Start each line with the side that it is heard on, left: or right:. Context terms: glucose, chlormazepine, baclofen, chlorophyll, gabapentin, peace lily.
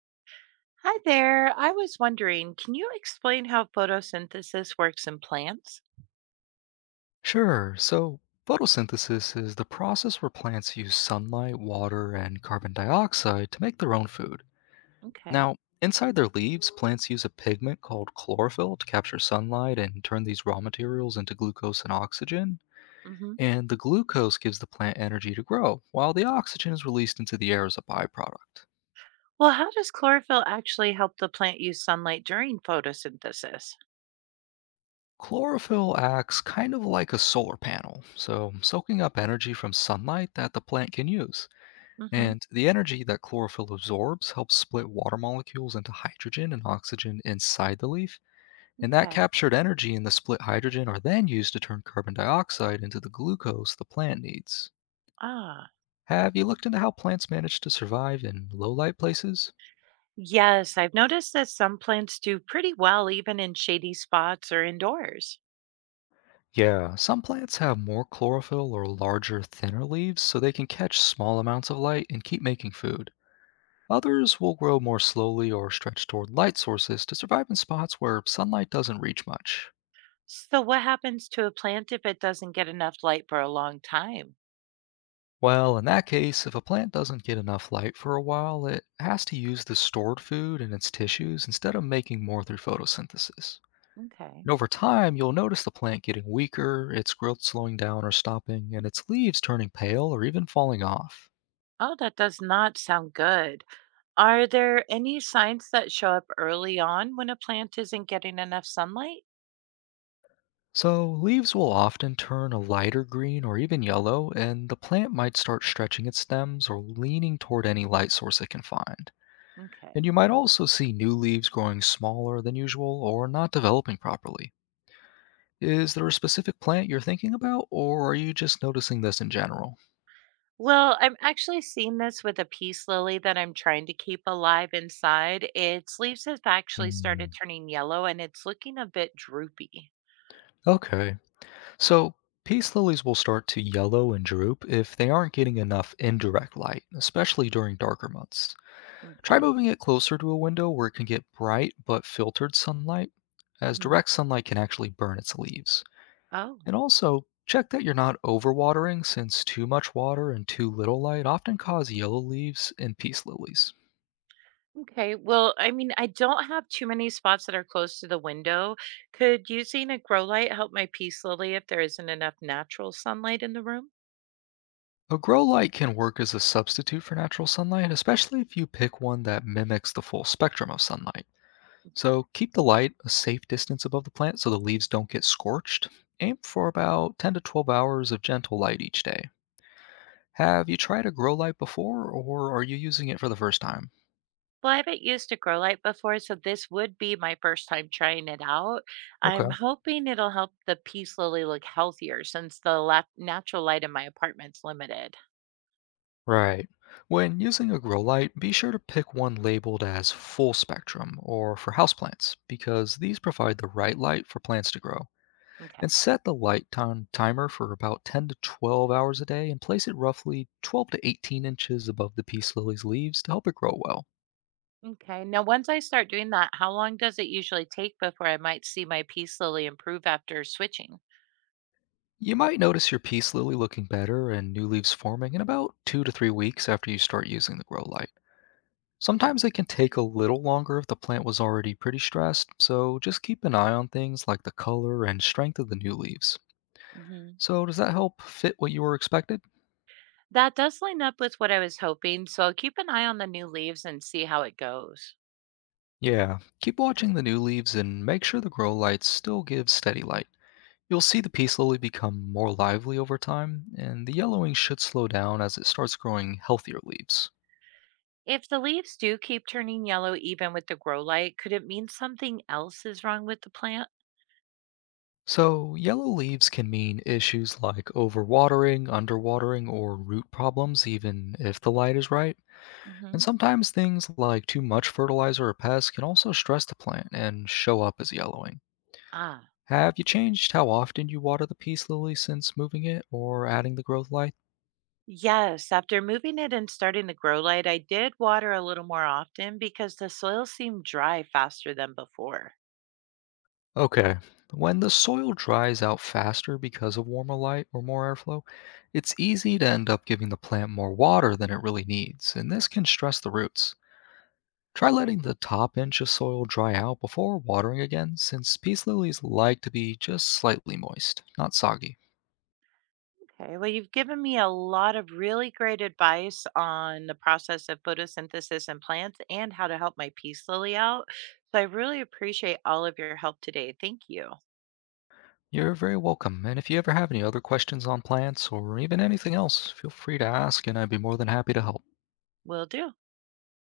right: Hi there. I was wondering, can you explain how photosynthesis works in plants?
left: Sure. So, photosynthesis is the process where plants use sunlight, water, and carbon dioxide to make their own food.
right: Okay.
left: Now, inside their leaves, plants use a pigment called chlorophyll to capture sunlight and turn these raw materials into glucose and oxygen.
right: hmm
left: And the glucose gives the plant energy to grow, while the oxygen is released into the air as a byproduct.
right: Well, how does chlorophyll actually help the plant use sunlight during photosynthesis?
left: Chlorophyll acts kind of like a solar panel, so soaking up energy from sunlight that the plant can use.
right: hmm
left: And the energy that chlorophyll absorbs helps split water molecules into hydrogen and oxygen inside the leaf. And that
right: Okay.
left: captured energy and the split hydrogen are then used to turn carbon dioxide into the glucose the plant needs.
right: Ah,
left: Have you looked into how plants manage to survive in low light places?
right: yes, I've noticed that some plants do pretty well even in shady spots or indoors.
left: Yeah, some plants have more chlorophyll or larger, thinner leaves so they can catch small amounts of light and keep making food. Others will grow more slowly or stretch toward light sources to survive in spots where sunlight doesn't reach much.
right: So, what happens to a plant if it doesn't get enough light for a long time?
left: Well, in that case, if a plant doesn't get enough light for a while, it has to use the stored food in its tissues instead of making more through photosynthesis.
right: Okay.
left: And over time, you'll notice the plant getting weaker, its growth slowing down or stopping, and its leaves turning pale or even falling off.
right: Oh, that does not sound good. Are there any signs that show up early on when a plant isn't getting enough sunlight?
left: So, leaves will often turn a lighter green or even yellow, and the plant might start stretching its stems or leaning toward any light source it can find.
right: Okay.
left: And you might also see new leaves growing smaller than usual or not developing properly. Is there a specific plant you're thinking about, or are you just noticing this in general?
right: Well, I'm actually seeing this with a peace lily that I'm trying to keep alive inside. Its leaves have actually started
left: Mm,
right: turning yellow and it's looking a bit droopy.
left: okay. So, peace lilies will start to yellow and droop if they aren't getting enough indirect light, especially during darker months. Try
right: Okay.
left: moving it closer to a window where it can get bright but filtered sunlight, as
right: hmm
left: direct sunlight can actually burn its leaves.
right: Oh,
left: And also, check that you're not overwatering, since too much water and too little light often cause yellow leaves in peace lilies.
right: okay. Well, I mean, I don't have too many spots that are close to the window. Could using a grow light help my peace lily if there isn't enough natural sunlight in the room?
left: A grow light can work as a substitute for natural sunlight, especially if you pick one that mimics the full spectrum of sunlight. So keep the light a safe distance above the plant so the leaves don't get scorched. Aim for about 10 to 12 hours of gentle light each day. Have you tried a grow light before, or are you using it for the first time?
right: Well, I haven't used a grow light before, so this would be my first time trying it out. I'm
left: Okay.
right: hoping it'll help the peace lily look healthier since the natural light in my apartment's limited.
left: Right. When using a grow light, be sure to pick one labeled as full spectrum or for houseplants, because these provide the right light for plants to grow.
right: Okay.
left: And set the light time timer for about 10 to 12 hours a day and place it roughly 12 to 18 inches above the peace lily's leaves to help it grow well.
right: Okay. Now, once I start doing that, how long does it usually take before I might see my peace lily improve after switching?
left: You might notice your peace lily looking better and new leaves forming in about 2 to 3 weeks after you start using the grow light. Sometimes it can take a little longer if the plant was already pretty stressed, so just keep an eye on things like the color and strength of the new leaves.
right: hmm
left: So, does that help fit what you were expected?
right: That does line up with what I was hoping, so I'll keep an eye on the new leaves and see how it goes.
left: Yeah, keep watching the new leaves and make sure the grow lights still give steady light. You'll see the pea slowly become more lively over time, and the yellowing should slow down as it starts growing healthier leaves.
right: If the leaves do keep turning yellow even with the grow light, could it mean something else is wrong with the plant?
left: So, yellow leaves can mean issues like overwatering, underwatering, or root problems, even if the light is right. And sometimes things like too much fertilizer or pests can also stress the plant and show up as yellowing.
right: Ah,
left: Have you changed how often you water the peace lily since moving it or adding the growth light?
right: yes, after moving it and starting the grow light, I did water a little more often because the soil seemed dry faster than before.
left: Okay. When the soil dries out faster because of warmer light or more airflow, it's easy to end up giving the plant more water than it really needs, and this can stress the roots. Try letting the top inch of soil dry out before watering again, since peace lilies like to be just slightly moist, not soggy.
right: Okay, well, you've given me a lot of really great advice on the process of photosynthesis and plants and how to help my peace lily out. So I really appreciate all of your help today. Thank you.
left: You're very welcome, and if you ever have any other questions on plants or even anything else, feel free to ask, and I'd be more than happy to help.
right: Will do.